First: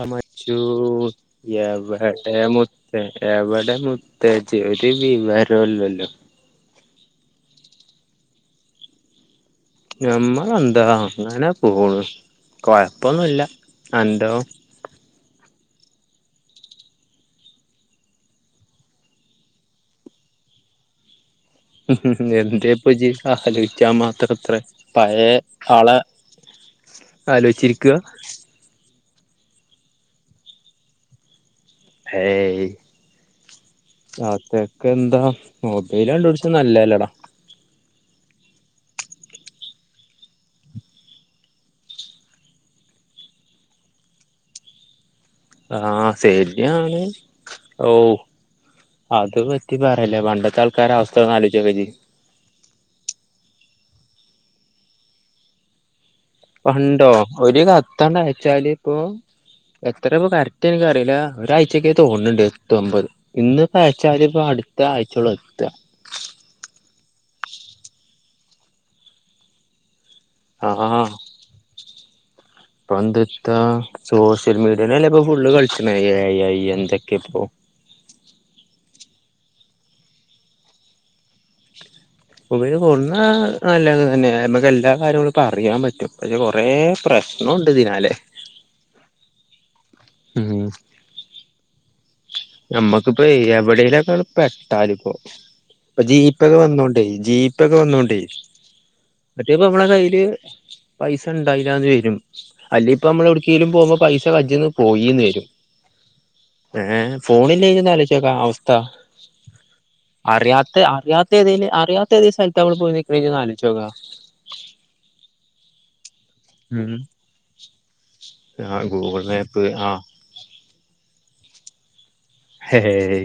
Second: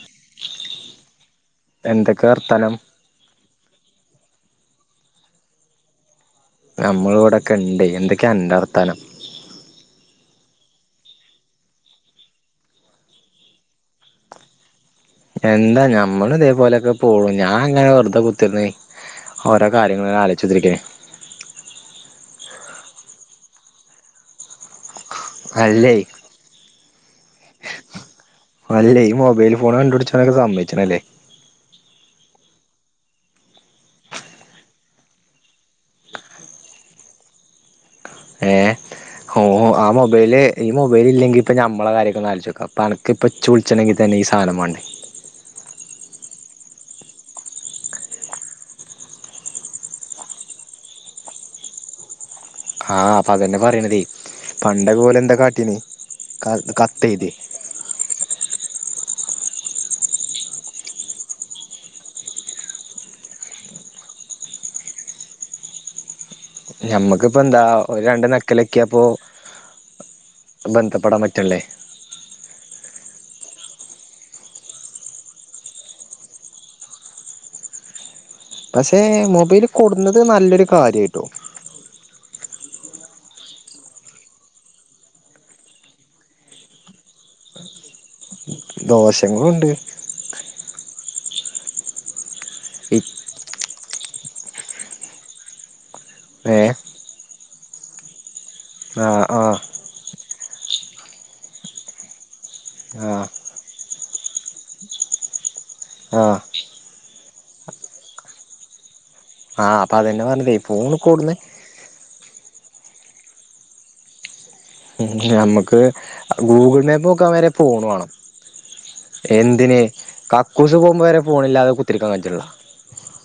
ആഹ് മ്മച്ചു എവടെ എന്തൊക്കെ മു വർത്താനം എവടെ മുത്തേജ് ഒരു വിവരുല്ലല്ലോ നമ്മള് ഇവടെക്കെണ്ട് എന്തൊക്കെ അ ൻ്റെ വർത്താനം നമ്മളെന്താ അങ്ങനെ പോണു കൊഴപ്പൊന്നുല്ല അന്റോ എന്താ ഞമ്മളും ഇതേപോലെയൊക്കെ പോണ് ഞാൻ അങ്ങനെ വെറുതെ കുത്തിർന്നേ ഓരോ കാര്യങ്ങള് ആലോച്ചിതിരിക്കേ എന്തെപ്പജ് അ ആലൊയ്‌ച്ചാ മാത്രംത്ര പയെ അല്ലേ ആളെ ആലോച്ചിരിക്കാ അല്ലേ ഈ മൊബൈൽ ഫോൺ കണ്ടു പിടിച്ചാനൊ സമ്മയ്‌ച്ചണല്ലേ ഹേ യ്‌ അ തക്കെ എന്താ മൊബൈല് കണ്ട് പിടിച്ചത് നല്ലല്ലേടാ ഏഹ് ഓ ആ മൊബൈല് ഈ മൊബൈൽ ഇല്ലങ്കിൽ ഇപ്പൊ നമ്മളെ കാര്യകെ ആലോചോക്കാ അനക്ക് ഇപ്പൊ ഇച്ച് വിളിച്ചണെങ്കിൽ തന്നെ സാനം വാ ണ്ടെ ആഹ് സേഫ് ടിയാണ് ഓ അത് പറ്റി പറയല്ലേ പണ്ടത്തെ ആൾക്കാര അവസ്ഥന്ന്ജ് ആലോചോക്കജ് ആഹ് അപ്പ അതന്നെ പറയണതേ പണ്ട് ഒലെന്താ കാട്ടീന് ക പണ്ടോ കത്തെഴുതി ഒരു കത്തയച്ചാല് ഇപ്പൊ എത്രപ്പ കറക്റ്റ് നക്ക് അറിയില്ല ഒരാഴ്ചക്കെ തോണുന്നുണ്ട് എത്തു മ്പത് ഇന്ന്പ്പം അയച്ചാല് പ്പം അടുത്ത ആഴ്ചള്ളു എത്താ ഞമ്മക്ക്‌പ്പോ എന്താ ഒരു രണ്ട് ഞെക്കലൊക്കിയപ്പൊ ബന്ധപ്പെടാൻ പറ്റ്ല്ലേ പണ്ട്ത്താ സോഷ്യൽ മീഡിയെല്ലെപ്പം ഫുള് കളിച്ച് ണേ ഐ ഐ അയ് എന്തൊക്കെ ഇപ്പോ പക്ഷെ മൊബൈല് കൊടുന്നത് നല്ലൊരു കാര്യയിട്ടോ മൊബൈൽ കൊടുന്ന നല്ലത് തന്നെ നമക്ക് എല്ലാ കാര്യങ്ങളും അറിയാൻ പറ്റും അയ്‌ല് കൊറെ പ്രശ ദോശണ്ട് ദിനാലെ ദോഷങ്ങളുണ്ട് മ്മ് ഇ നമ്മക്കിപ്പോ എവിടെലൊക്കെ പെട്ടാല് ഇപ്പോ ഇപ്പ ജീപേ ഏ വന്നോണ്ടേ ജീപേ വന്നോണ്ടേ ആഹ് ആഹ് മറ്റേപ്പ നമ്മളെ കയ്യില് പൈസ ണ്ടായിലാന്ന് വരും, അല്ലിപ്പോ ആഹ് മ്മള് എവ്ട്ക്കേലും പോവുമ്പോ പൈസ കജ്ജ്ന്ന് പോയീന്ന് വരും. ആഹ്. ഏഹ് ഫോണില്ലെ ഇജൊന്ന് ആലോയ്ചോക്കാ അവസ്ഥ. ആഹ് അപ്പൊ അതന്നെ പറഞ്ഞതേ അറിയാത്ത, ഫോണ് കൊടുന്ന് അറിയാത്ത ഏതേല് അറിയാത്ത. ത്തത് സ്ഥലത്താ മ്മള് പോയി നിക്ക്ണ് ജൊന്നാലോയ്ച്ചോക്കാ. ഹും ഞമ്മക്ക്. ഗൂഗിൾ ഉം മാപ്പ് നോക്കാ വരെ ഫോൺ വേണം ആ ഗൂഗിൾ മാപ്പ് എന്തിന് ആ കക്ക് ക്കൂസ് പോവുമ്പൊ വരേ ഫോണില്ലാതെ കുത്തിരിക്കാ കജ്ജ്ണില്ലടാ. ഹേയ്.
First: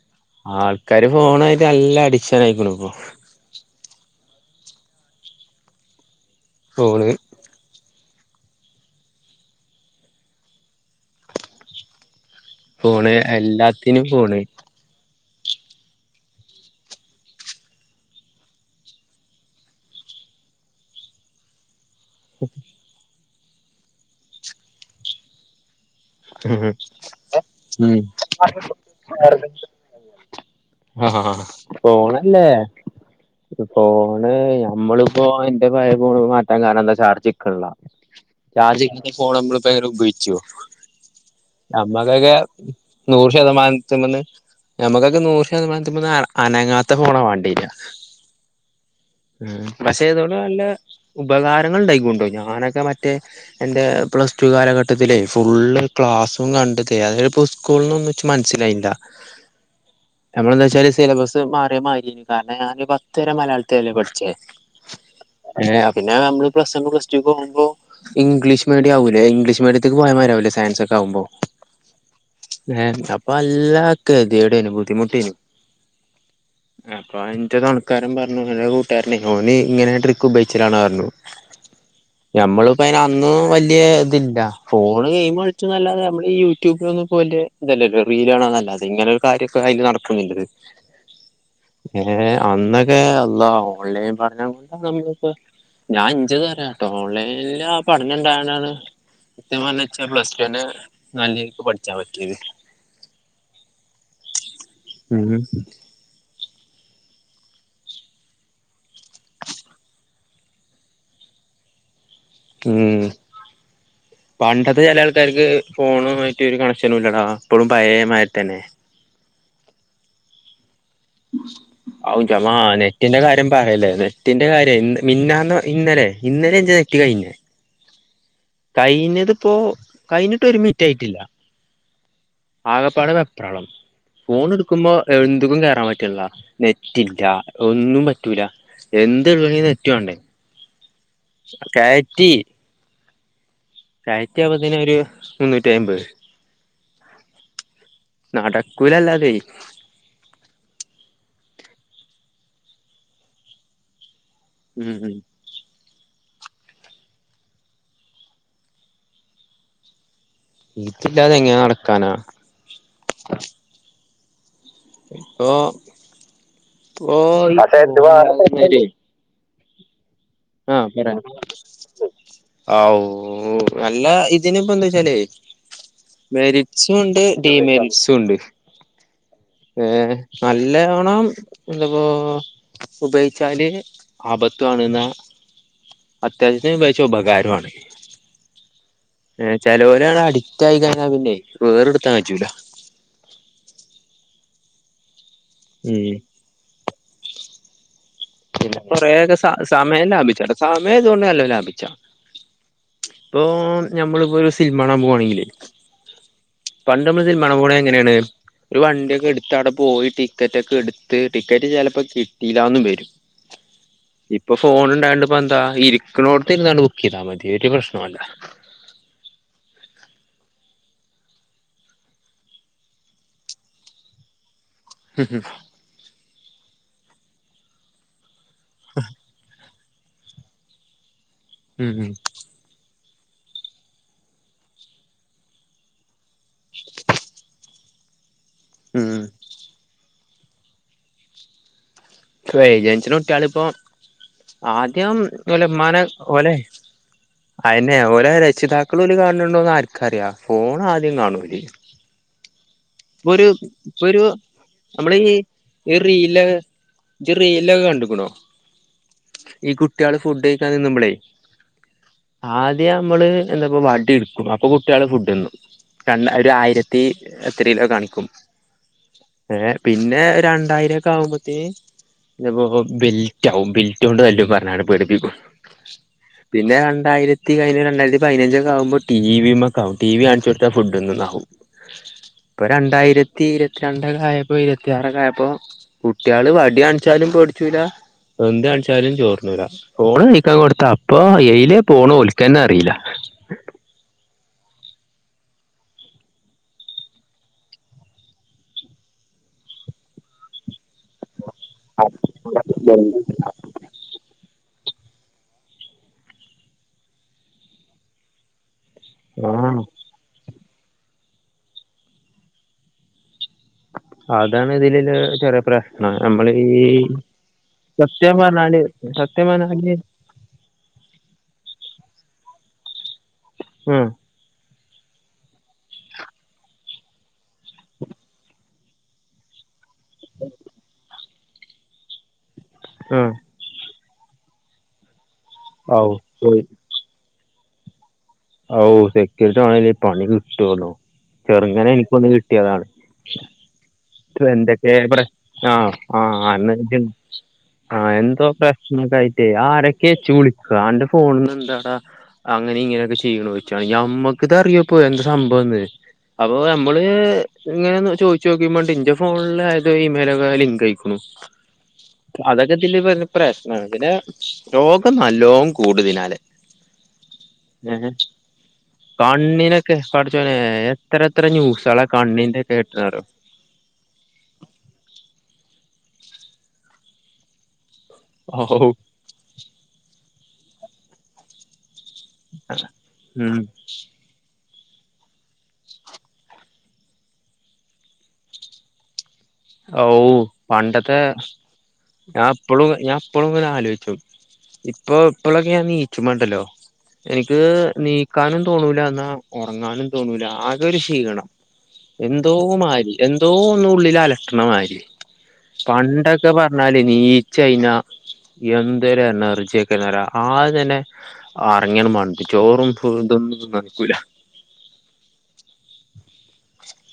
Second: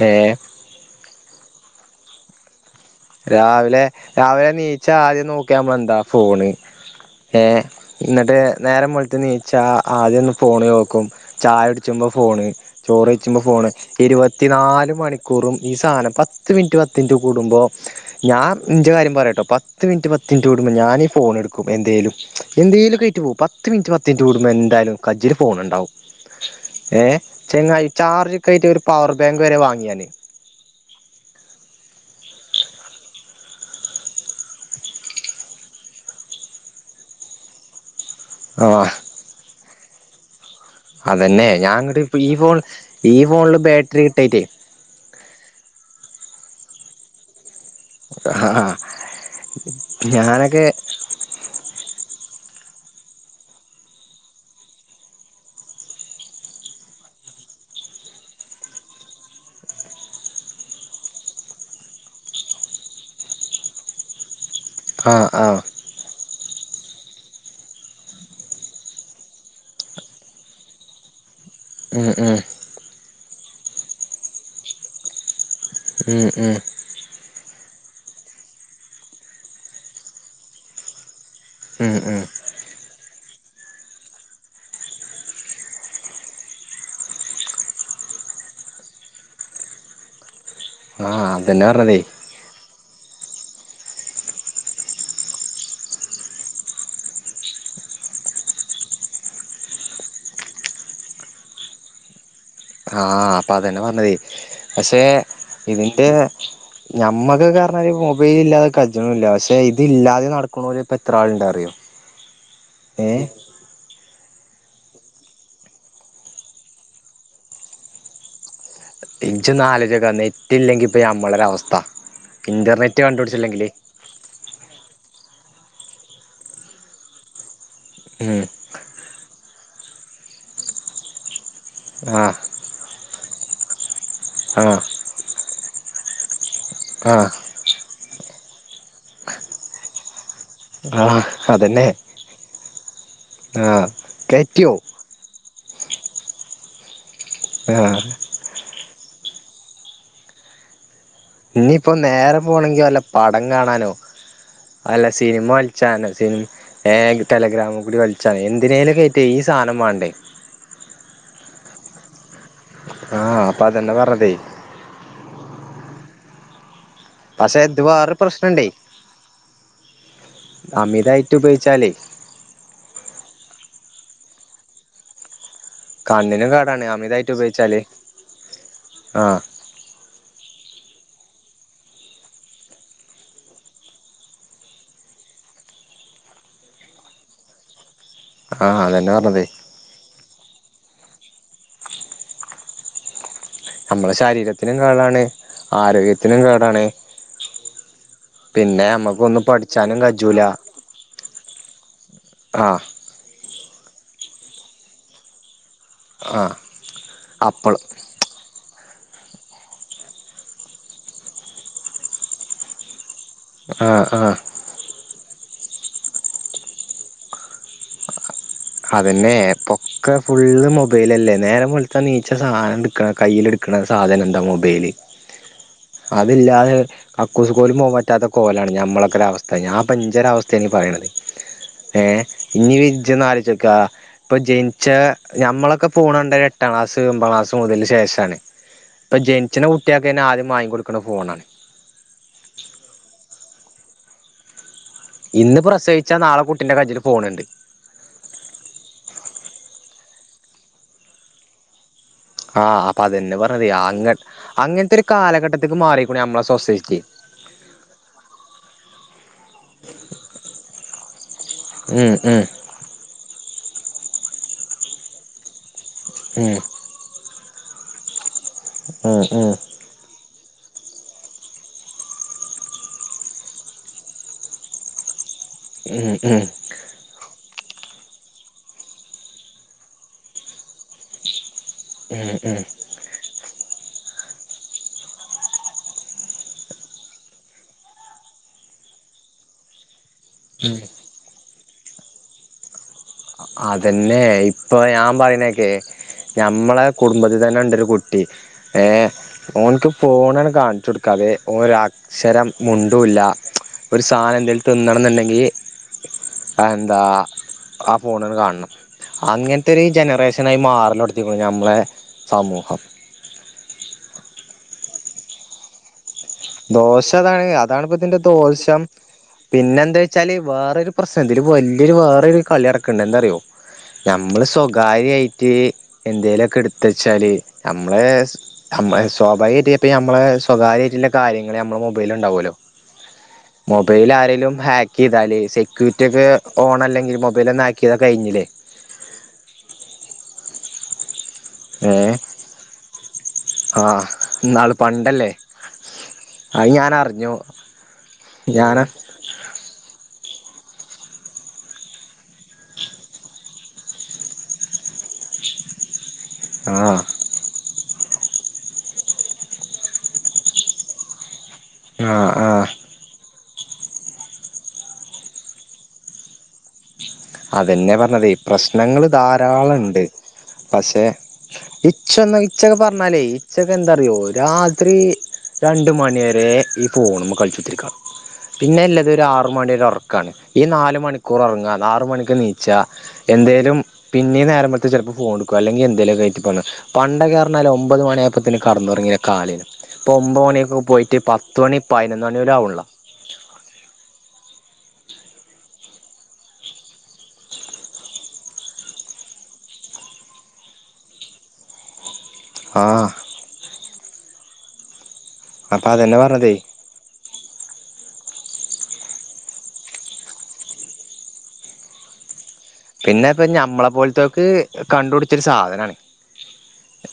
ഡേഹ്. ആൾക്കാര് ഫോണായിട്ട് നല്ല അഡിക്ഷൻ ആയ്ക്കുണു പ്പൊ. രാവിലെ രാവിലെ നീച്ചാ ആദ്യം നോക്ക മ്മള് എന്താ ഫോണ്. കോള്. ഏഹ് ന്ന്ട്ട് നേരം വെൾത്ത് നീച്ചാ ആദ്യം ഒന്ന് ഫോണ് നോക്കും. ചായുട്ച്ചുമ്പൊ ഫോണ്, ഫോണ് ചോറൈച്ചുമ്പൊ ഫോണ്, എല്ലാത്തിനും ഫോണ് ഇരുവത്തിനാല് മണി. കൂറും ഈ സാനം പത്ത് മിനിറ്റ് പത്ത് മിനിറ്റ് കൂടുമ്പോ. ഞാൻ ന്റെ കാര്യം പറയട്ടോ പത്ത് മിനിറ്റ്, പത്ത് മിനിറ്റ് കടുമ്പോൾ ഞാനീ ഫോണ് ട്ക്കും എന്തേലും. എന്തേലൊക്കായിറ്റ് പോവും പത്ത് മിനിറ്റ് പത്ത് മിനിറ്റ് കൂടുമ്പോ എന്തായാലും കജ്ജില് ഫോണ് ണ്ടാവും. ഏഹ് ചങ്ങായി ഉം ചാർജ്ക്കായിറ്റ് ഒരു പവർ ബാങ്ക് വരെ വാങ്ങിയാന്. ആഹ്, ഹാ ഫോണല്ലേ. ഫോണ് ഞമ്മളിപ്പോ ന്റെ പയെ ഫോണ് മാറ്റാൻ കാരണം ന്താ ചാർജ്ക്ക്ള്ളാ. ആ ചാർജ് കെയിഞ്ഞ ഫോണ് ഞമ്മളിപ്പോ എങ്ങനെ ഉപയോഗിച്ചോ. അതന്നെ ഞാൻ ന്ന്ട്ട് ഈ നമ്മക്കൊക്കെ ഫോൺ ഈ ഫോണില് ബാറ്ററി കിട്ടായിറ്റെ. ഞമ്മക്കൊക്കെ നൂറ് ശതമാനത്തുമ്മന്ന് അനങ്ങാത്ത ഫോണാ വാണ്ടെരാ. ആ ഉം പഷേ ഇതോണ്ട് നല്ല. ഞാനൊക്കെ ഉപകാരങ്ങള് ഉണ്ടായിക്ക്ണുട്ടോ ഞാനൊക്കെ മറ്റേ എന്റെ പ്ലസ് ടു കാലഘട്ടത്തിലേ ഫുള്ള്. ക്ലാസ്സും കണ്ടത് അതെൽപ്പോ സ്കൂള്നൊന്നും ച്ച് മനസ്സിലായിൻ ലാ. ഞമ്മളെന്ത ച്ചാല് സിലബസ് മാറ്യെ മയിരേനു കാരണം ഞാനൊരു പത്ത് വരെ മലയാളത്തിലല്ലേ പഠിച്ചേ. ആഹ്, ആഹ്. പിന്നെ നമ്മള് പ്ലസ് വൺ, പ്ലസ് ടൂ ക്കോകുമ്പോ. ഇംഗ്ലീഷ് മീഡിയാവൂലെ ഇംഗ്ലീഷ് മീഡിയത്ത്ക്ക് പോയമാരിയാവൂലെ സയൻസൊക്കെ ആവുമ്പോ. ഉം, ഉം. ഏഹ് അപ്പൊ നല്ല കേതിയേടേനു ബുദ്ധിമുട്ടേനു. ഉം ഉം. അപ്പൊ ന്റെ തൊണക്കാരൻ പറഞ്ഞു എന്റെ കൂട്ടുകാരനെ ഓന് ഇങ്ങനെ ട്രിക്ക് ഉപയോഗിച്ചലാണ് റഞ്ഞു. ഉം ഉം ഞമ്മള് പ്പോ ഐന് അന്നും വല്ല്യെ തില്ലാ ഫോണ് ഗെയിമ ച്ചും നല്ലാതെ നമ്മളീ യൂട്യൂബിലൊന്നും വല്ല്യെ ഇതല്ലല്ലോ റീല് കാണാനല്ലാതെ ഇങ്ങനെ ഒരു കാര്യൊക്കെ അതില് നടതക്കും നില്ലത്. ആഹ് അതന്നെ പറഞ്ഞതേ ഏഹ് അന്ന്. എ അള്ളാ ഓൺലൈൻ പഠനം കൊണ്ടാ നമ്മളിപ്പോ. ഞാൻ ഇഞ്ചത് പറയാട്ടോ ഓൺലൈനില് ആ പഠനംണ്ടായോണ്ടാണ് സത്യം പറഞ്ഞ ഇച്ചാ പ്ലസ് ടു. നെ നല്ലേൽക്ക് പഠിച്ചാ പറ്റ്യേത്. ആഹ് അപ്പൊ അതന്നെ പറഞ്ഞത് പഷേ ഉം ഇന്റെ. ഞമ്മകൊക്കെ റഞ്ഞല് മൊബൈലില്ലാതെ കജ്ജ്ണൂല്ല പഷേ ഇത് ഇല്ലാതെ നടക്ക്ണോല് പ്പൊ എത്രാള്ണ്ടറിയോ. ഉം. പണ്ടത്തെ ചെല ആൾക്കാര്ക്ക് ഫോണു ആയിട്ട് ഒരു കണക്ഷനും ഇല്ലടാ ഇപ്പഴും പയേമാരി തന്നെ. ഇജെജാന്നാലോയ്ച്ചോക്കാ നെറ്റ് ഇല്ലെങ്കി ഇപ്പോം ഞമ്മളൊരവസ്ഥ ഔന്റെമ്മാ ഇൻറർനെറ്റ് നെറ്റിന്റെ കണ്ട് കാര്യം പിടിച്ചില്ലെങ്കില്. പറയല്ലേ നെറ്റിന്റെ കാര്യം മിന്നാന്നാ, ഇന്നലെ ഇന്നലെ ന്റെ നെറ്റ് കയിഞ്ഞേ. ഉം. കൈഞ്ഞതിപ്പോ കൈഞ്ഞിട്ട് ഒരു മിറ്റായിട്ടില്ല. ആഹ്. ആകപ്പടെവെ പ്രാളം ഫോൺ ആഹ് എടുക്കുമ്പോ എന്തക്കും കേയറാൻ പ റ്റില്ല നെറ്റ ആഹ് ഇല്ല ഒന്നും പറ്റൂല എന്ത് എടുകണെന്ന് നെ റ്റ വണ്ടേ ആഹ അതന്നെ ആഹ കയറ്റിയ പതിന് ഒരു മുന്നൂറ്റി അമ്പത് ആ നടക്കൂലല്ലാതെ ഞ്ഞിപ്പോ നേരം പോണെങ്കി വല്ല പടം കാണാനോ വല്ല ഉം സിനിമ ഒൽ ച്ച സിന ടെലഗ്രാമ കൂടി വലിച്ചാണ് എന്തിനേലും കയറ്റേ ഈ സാധനം വേണ്ടേ നെറ്റി ല്ലാതെ എങ്ങന നടക്കാനാ ആ അപ്പം അതന്നെ പറഞ്ഞത് ഓഹ് ഓഹ് പക്ഷെ ആ ഇത് ടെന്റ് വേറെ പ്രശ്നണ്ടേ [unintelligible] ആഹ് പറേ അമിതായിട്ട് ഉപയോഗിച്ചാലേ ആവൂ അല്ല ഇതിന് ഇപ്പോ എന്താ വെച്ചാലേയ് കണ്ണിനും കേടാണ് മെരിറ്റ്സും ഉണ്ട് അമിതായിട്ട് ഉപയോഗിച്ചാല് ഡീമെരിറ്റ്സും ഉണ്ട് ആഹ് ഏഹ് നല്ലവണം എന്തപ്പോ ഉപയോഗിച്ചാല് ആപത്താണ് ഇന്നാ അത്യാവശ്യം ഉപയോഗിച്ചാ ഉപകാരമാണ് ആഹ് അതന്നെ പറഞ്ഞത് ചെലോര് അങ്ങനെ അഡിക്റ്റ് ആയി കഴിഞ്ഞാ പിന്നെ വേറെ പെടുത്താൻ പറ്റൂല നമ്മള ശരീരത്തിനും കേടാണ് ഉം ആരോഗ്യത്തിനും കേടാണ് പിന്നെ നമ്മക്ക് കുറേയക്കെ ഒന്നും സ പഠിച്ചാനും സമയം ലാഭിച്ച കജൂല കേട്ടാ സമയം ഇതുകൊണ്ട് നല്ലോം ലാഭിച്ചാ ആഹ് ഇപ്പൊ ഞമ്മളിപ്പോ ഒരു സിനിമ കാണാൻ പോകുവാണെങ്കില് ആഹ് പണ്ട് നമ്മൾ സിനിമകാണാൻ അപ്പോൾ പോണേ എങ്ങനെയാണ് ഒരു വണ്ടിയൊക്കെ എടുത്ത് അവിടെ പോയി ടിക്കറ്റ് ഒക്കെ എടുത്ത് ടിക്കറ്റ് ചിലപ്പോ കിട്ടിയില്ലന്ന് വരും ആഹ് ആഹ് ഇപ്പൊ ഫോൺ ഇണ്ടായണ്ട് ഇപ്പോ എന്താ ഇരിക്കുന്നോട്ത്ത് ഇരുന്നാണ്ട് ബുക്ക് ചെയ്താൽ മതി ഒരൂ പ്രശ്നം മല്ല അതന്നെ ഇപൊക്കെ ഫുള്ള് മൊബൈലല്ലേ നേരെം വെളുത്താ നീച്ച സാന എടുക്കണം കയ്യിൽ എടുക്ക ക്ക്ണ സാധനം എന്താ മൊബൈല് ഉം ഹ അതില്ലാതെ കക്കൂസ് കോലും പോകാ ൻ പറ്റാത്ത കോലാണ് ഞമ്മളൊക്കെ ഒരു അവസ്ഥ ഞൻ ഇപ്പൊ ഇജ്ജെ രാവസ്ഥ അവസ്ഥ യാണ് പറയണുന്നത് ഉം ഏഹ് ഇനി ഇജോന്ന് ആലോയിച്ചോക്ക് ക്കാ ഇപ്പൊ ജനിച്ച ഞമ്മളൊക്കെ ഫോ ണണ്ട എട്ടാം ക്ലാസ് ഒമ്പാം ക്ലാസ് മുതൽ ശേഷമാണ് ഇപ്പൊ ഉം ജനിച്ചിണെ കുട്ടിയക്കെ ആദ്യം മാങ്ങി കൊടുക്ക്ണ ഫോണാണ് ഇപ്പോ ജനിക്കുന്ന കുട്ടിആള് ഇപ്പോ ആദ്യം ഇന്ന് ഓലെ ഇമ്മാന്നെ പ്രസവിച്ചാ നാളെ ഓലെ കുട്ടിന്റെ കജ്ജില് ഫോണുണ്ട് അയിനെ ഓലെ രക്ഷിതാക്കളെ ഓല് കാണണ്ടോന്ന് ആർക്കറിയാ ഫോൺ ആദ്യം കാണും ഓല് ആഹ് അപ്പൊ അതന്നെ പറഞ്ഞ ഇപ്പൊ അ ഒരു അങ്ങനത്തെ ഒരു നമ്മള് കാലഘട്ടത്തേക്ക് മാറിക്കൂണ് നമ്മളെ സോസൈറ്റി ഇജ് റില്ലൊക്കെ കണ്ടക്ക്ണോ ഈ കുട്ടികള് ഫുഡ് കഴിക്കാൻ നിന്നുമ്പളേ ഉം ഉം ആദ്യം നമ്മള് എന്താ ഇപ്പോ വടി എടുക്കും അപ്പൊ കുട്ടികള് ഫുഡ് തിന്നും രണ്ട് ഒരു ഉം ആയിരത്തി ത്രി രിയില് കാണിക്കും ഉം ഉം ഏ പിന്നെ ഒരു രണ്ടായിരം ഒക്കെ ആകു ബോത്തിന് ഇപ്പോ ബെൽറ്റാവും ബെൽറ്റോണ്ട് തല്ലും പറഞാണ്ട് പേടിപ്പിക്കും ഉം ഉം പിന്നെ രണ്ടായിരത്തി കത്തി കഴിഞ്ഞ രണ്ടായിരത്തിപതിനഞ്ച് ഒക്കെ ആകുമ്പോത്തിന് ടീവി മ്മക്കാവും ടിവി കാണിച്ചു കൊടുത്ത ഫുഡ് തിന്ന്ണ് ആവും ഉം ഉം ഇപ്പൊ രണ്ടായിരത്തി ഇരുപത്തിരണ്ടക്കൊയപ്പോ ഇരുപത്തിയാറെക്ക ആയപ്പോ കുട്ടികള് വടി കാണിച്ചാലും പേടിച്ചൂല എന്താണിച്ചാലും ചോർ തിന്നുലാ ഫോണ് കാനിക്കാൻ ഉം കൊടുത്ത അപ്പൊ എയ്യിലെ പോണ് ഒല്ക്ക് തന്നെ അറിയില്ല അതെന്നെ ഇപ്പൊ ഞാൻ പറയുന്ന കോക്ക് ഞമ്മളെ കുടുംബത്തിൽ തന്നെ ഇണ്ട് ഒരു കുട്ടി ഏഹ് ഓനിക്ക് ഫോണണ് കാണിച്ചു കൊടുക്കാതെ ഓന് ഒരു അക്ഷരം മുണ്ടൂല്ല ഒരു സാധനം എന്തെങ്കിലും തിന്നണം എന്നുണ്ടെങ്കിൽ എന്താ ഫോണിൽ കാണണം ആഹ് അങ്ങനത്തെരു ജനറേഷനായി മാറിലെടുത്തി നമ്മളുടെ സമൂഹം അതാണ് ഇതില്ള്ള ചെറിയ പ്രശ് ആഹ് നമ്മളീ ദോശ അതാണ് അതാണിപ്പ ഇതിന്റെ സത്യം പറഞ്ഞാല് സത്യം പറഞ്ഞാല് ച്ചാല് വേറൊരു പ്രശ്നം ഇതില് വല്യയൊരു വേറൊരു കളി നടക്ക്ണ്ട് എന്താറിയോ? ഉം ഞമ്മള് സ്വകാര്യായിറ്റ് എന്തേലുവൊക്കെ എടുത്ത് വെച്ചാല് നമ്മളെ ഞമ്മളെ സ്വാഭാവികായിറ്റ് ഇപ്പ ഞമ്മളെ സ്വകാര്യമായിട്ടുള്ള കാര്യങ്ങള് ഞമ്മളെ മൊബൈലില് ഇണ്ടാവല്ലോ? ആഹ് മൊബൈൽ ആരെേലും ഹാക്ക് ചെയ്താല് ഔ സെക്യൂരിറ്റി ഒക്കെ പോയി. ഓൺ അല്ലെങ്കിൽ മൊ എന്തേലു ഒന്നാക്കിയതാ കയിഞ്ഞീല്ലേ ആവൂ സെക്യൂരിറ്റി [unintelligible] പണി കിട്ടോന്നോ ചെറുങ്ങനെ ഏ എനിക്കൊന്ന് കിട്ടിയതാണ് ആഹ് ക്കു ഇന്നാള് എന്തൊക്കെ പണ്ടല്ലേ പ്രശ് ആഹ് അത് ആഹ് ഞാൻ അറിഞ്ഞു [unintelligible] ആഹ് എന്തോ ഞാന് പ്രശ്നണ്ടായി ആരൊക്കെച്ച് വിളിക്കാ എന്റെ ഫോണന്ന് എന്താടാ അങ്ങനെ ഇങ്ങനൊക്കെ ച് ചെയ്യണു ചോയിച്ചു അത് ഞമ്മക്കിത് അറിയോ ഇപ്പോ എന്താ സംഭവന്ന് അപ്പൊ ആഹ് നമ്മള് ഇങ്ങനെ ഒന്ന് ചോയിച്ചോക്കി പറഞ്ഞിട്ട് ഇന്റെ ഫോണിൽ അയത് ഇമെയിലൊക്കെ ലിങ്ക് അയിക്കണു ആഹ് ആഹ് അതൊക്കെതില് [unintelligible] പ്രശ്നാ പിന്നെ രോഗം നല്ലോം കൂടു ഇതിനാലെ അതെന്നെയാ പറഞ്ഞതെ പ്രശ്നങ്ങൾ ധാരാളം കണ്ണിനൊക്കെ ഇണ്ട് പടച്ചോനെ പക്ഷെ എത്ര എത്ര ന്യൂസാളാ ഇച്ച് ഒന്ന് കണ്ണിന്റെ ഇച്ചൊക്കെ പറഞ്ഞാലേ കേട്ടറിയോ ഈച്ചെക്കെൻ എന്താറിയോ രാത്രി രണ്ട് മണി വരെ ഈഫോണ് മ്മെ കളിച്ചുത്തിരിക്കാ ഓ പിന്നെ ഇല്ലത് ഒരു ആറ് മണിടെ ഒറക്കാണ് ഈ നാല് മണിക്കൂർ ഒറങ്ങാ നാ [unintelligible] മണിക്ക് നീച്ചാ ഉം എന്തേലും പിന്നേം നേരം വെളുത്ത് ചെലപ്പോ ഫോണെടുക്കും അല്ലെങ്കി എന്തേലും ഒക്കെ ആയിറ്റ് [unintelligible] പണ്ടൊക്കെ പറഞ്ഞാല് ഒമ്പത് മണിയായപ്പത്തിന് കടന്നൊറങ്ങിയ കാലേനും ഓ ഇപ്പോ ഒമ്പത് മണിയൊക്കെ പോയിറ്റ് പണ്ടത്തെ പത്ത് മണി പതിനൊന്ന് മണി പോലും ആവണില്ല ഇപ്പഴും ഇങ്ങനെ ആലോയിച്ചും ഇപ്പ ഇപ്പളൊക്കെ ഞാൻ നീച്ചുമ്പണ്ടല്ലോ എനിക്ക് നീക്കാനും തോന്നൂല എന്നാ ഒറങ്ങാനും തോന്നൂല ആകെ ഒരു ക്ഷീണം എന്തോ ആഹ് മാതിരി എന്തോ ഒന്ന് ഉള്ളില് അലട്ടണ മാരി അപ്പൊ അതന്നെ പണ്ടൊക്കെ പറഞ്ഞതേ പറഞ്ഞാല് നീച്ചയിഞ്ഞാ എന്തൊരു എനർജിയൊക്കെയാന്ന് അറിയോ ആദ്യം തന്നെ ഒറങ്ങിയങ്ങ് മണ്ട് ഈ ചോറും പിന്നെ ഇപ്പ ഇതൊന്നും തിന്നാൻ ഞമ്മളെ നിക്കൂല പോലത്തോക്ക് കണ്ടുപിടിച്ചെരു സാധനാണ്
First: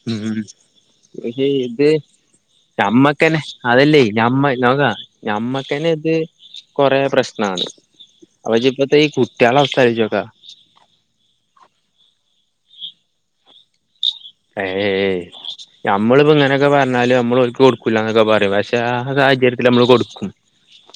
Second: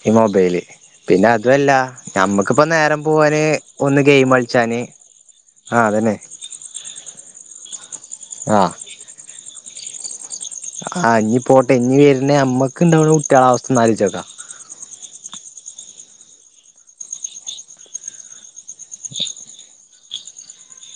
ഈ ഉം മൊബൈല് പിന്നെ അതു അല്ല ഞമ്മക്കിപ്പ ഞമ്മക്കെന്നെ അതല്ലേ ഞമ്മ നോക്കാ ആ ഞമ്മക്കെന്നെത് അതന്നെ കൊറെ പ്രശ്നാണ് അപ്പ ആ ഇജ് ഇപ്പത്തെ ഈ കുട്ടിയാളെ അവസ്ഥ ആലോയിച്ചോക്കാ ആഹ് ഇനി പോട്ടെ ഇനി വെര്ണ ഞമ്മക്ക് ഇണ്ടാവണ കുട്ടികള അവസ്ഥ ഒന്നാലോയിച്ചോക്കാ ഏയ് ഞമ്മളിപ്പോ ഇങ്ങനെയൊക്കെ പറഞ്ഞാലു നമ്മള് ഓലിക്ക് കൊടുക്കൂലന്നൊക്കെ പറയും പക്ഷെ ആ സാഹചര്യത്തിൽ നമ്മള് കൊടുക്കും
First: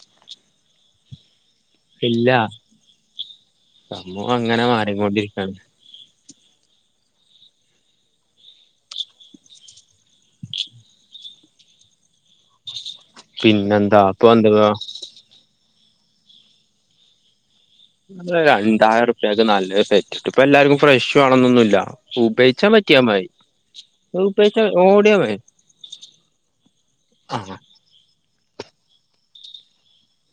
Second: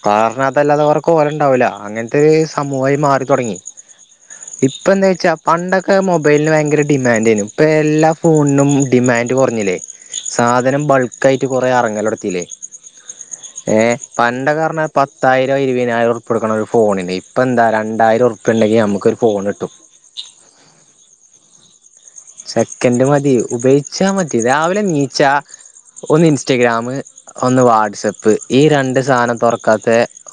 കാരണം അതല്ലാതെ [unintelligible] ഉണ്ടാവൂല്ല അങ്ങനത്തെ ഇല്ല ഒരു സമൂഹായി മാറി തൊടങ്ങി സംഭവം അങ്ങനെ ഇപ്പ എന്താ ചോയിച്ചാ മാറിക്കൊണ്ടിരിക്കാണ് പണ്ടൊക്ക് ക്കെ മൊബൈലിന് ഭയങ്കര ഡിമാൻഡ് ആയിനു ഇപ്പൊ എല്ലാ ഫോണിനും ഡിമാൻഡ് കൊറഞ്ഞില്ലേ സാധനം ബൾക്ക് ആയിട്ട് കൊറെ അറങ്ങലടത്തില്ലേ ഏഹ് പിന്നെന്താ ഇപ്പൊ പണ്ടക്കെ എന്തുവാ പത്തായിരോ ഇരുപതിനായിരോ ഉറുപ്പ്യ കൊടുക്കണം ഒരു ഫോണിണ്ട് ഇപ്പൊ എന്താ രണ്ടായിരം ഉറുപ്പ്യ ഇണ്ടെങ്കിൽ നമ്മക്കൊരു ഫോണ് കിട്ടും. ഇത് ഇപ്പ എല്ലാർക്കും ഫ്രഷ് വേണന്നൊന്നൂല്ല സെക്കൻഡ് മതി ഉപയോഗിച്ചാ മതി ഉപയോഗിച്ചാ രാവിലെ ഓടിയാ നീച്ചാ മതി ഒന്ന് ഇൻസ്റ്റഗ്രാമ് ആ ഒന്ന് വാട്സ്ആപ്പ് പ്പ് ഈ രണ്ട് സാധനം തൊറക്കാത്ത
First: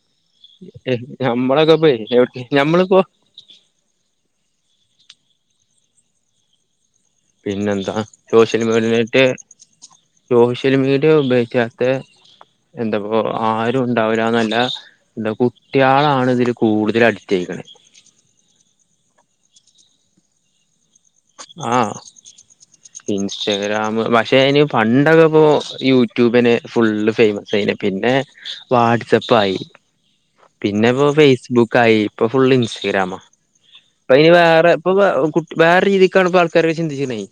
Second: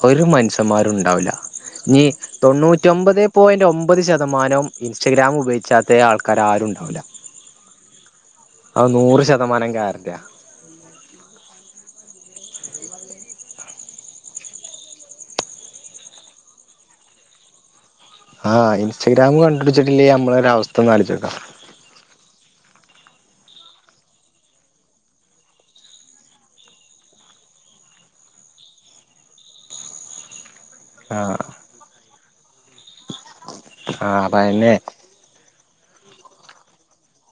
ഒരു മനു ഷ്യന്മാരും ഉണ്ടാവില്ല ഞമ്മളൊക്കെ പോയി നീ എവിടെ ഞമ്മളിപ്പോ തൊണ്ണൂറ്റൊമ്പതെ പോയിന്റ് ഒമ്പത് ശതമാനം ഇൻസ്റ്റഗ്രാം ഉപയോഗിച്ചാത്ത ആൾക്കാര് ആരും ഉണ്ടാവില്ല പിന്നെന്താ സോഷ്യൽ അത് മീഡിയെനെറ്റ് നൂറ് ശതമാനം ഗ്യാരണ്ടിയാ സോഷ്യ സോഷ്യൽ മീഡിയ ഉപയോഗിച്ചാത്ത എന്താപ്പോ ആരും ഉണ്ടാവില്ലാന്നല്ല എന്ത കുട്ടികളാണ് ഇതില് കൂടുതൽ അടിറ്റയിക്കണ് ആഹ ഇൻസ്റ്റഗ്രാം കണ്ടപിടിച്ചിട്ടില്ലേ നമ്മൊ ഒരു അവസ്ഥ ഒന്ന് അാലിച്ചച്ച്ോക്കാം ആ ഇൻസ്റ്റഗ്രാം് പക്ഷെ അതിന് പണ്ടൊക്കെ ഇപ്പോ യൂട്യൂബിന് ഫുള്ള് ഫേമസ് അയിെ പിന്നെ വാട്്സപ്പായി പിന്നെ ഇപ്പോൊ ആഹ് ഫേസ്ബുക്ക ആായി ഇപ്പൊ ഫുൾ ഇൻസ്റ്റഗ്രാാം അപ്പ ആഹ് അതിന് അപ്പ വേറെ അയെന്നെ ഇപ്പൊ വേറെ രീതിക്കണപ്പോൾ ആൾക്കാർെ ചിന്തിക്കുന്നായി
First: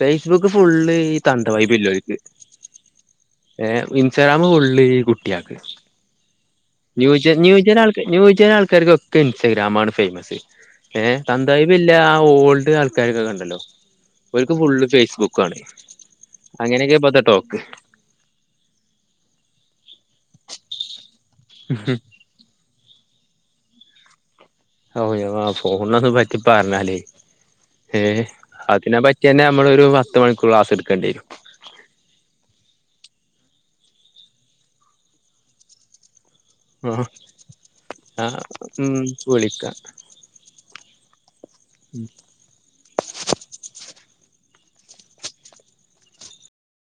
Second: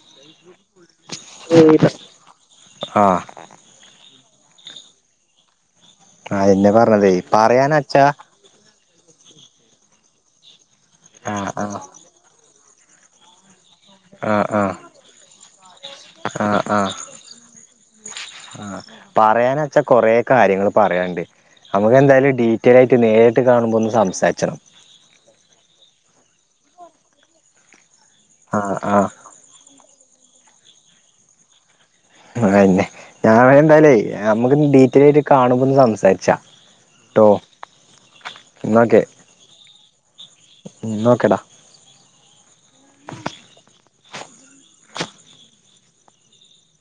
ഫേസ്ബുക്ക് ഫുള്ള് ഈ തന്തവായ ബല്ലക്ക് ആഹ് ഏ ഇൻസ്റ്റാഗ്രാമ കൊള്ള ഈ കുട്ടിയക്ക് [unintelligible] ന്യൂ ന്യൂജ പറയാനച്ചാ ന്യൂജൻ ആൾക്കാർക്കൊക്കെ ഇൻസ്റ്റഗ്രാാം ആണ് ഫേമസ് ഏ ആഹ് സന്തായിപ്പ ആഹ് ഇല്ല ആ ഓൾഡ് ആൾക്കാാരക്കൊക്കെ ണ്ടല്ലോ ആഹ് ഒക്ക് ഫുള്ള് ആഹ് ഫേസ്ബുക്ക് ആണ് അങ്ങനെയൊക്കെപ്പത്തെ ടോക്ക് ആ പറയാന വച്ചാ കൊറ കാര്യങ്ങൾ പറയാനണ്ട് നമുക്ക് എന്തായാലും ഡ കൃറ്റയരായിട്ട് നേരിട്ട് കാണുമ്പോ ഒന്ന് സംസാരിച്ചണം ഓ ഫോണിന ഒന്നന്ന് പറ്റി പറഞ്ഞാലേ ഏ ആഹ് അതിനെ ആഹ് പറ്റി പിന്നെ നമ്മ ള്ഒരു പത്ത് മണിക്കൂർ ക്ലാസ് എടുേണ്ടിരും ആ അന്നെ ഞാനെന്നാലെ നമ്മുക്ക്ി ഡീറ്റ യിൽകാണുമ്പോന്ന് സംസാരിച്ചാ ആ ട്ടോ ആ ഉ വിളിക്ക ഉ ഒക്കെടാ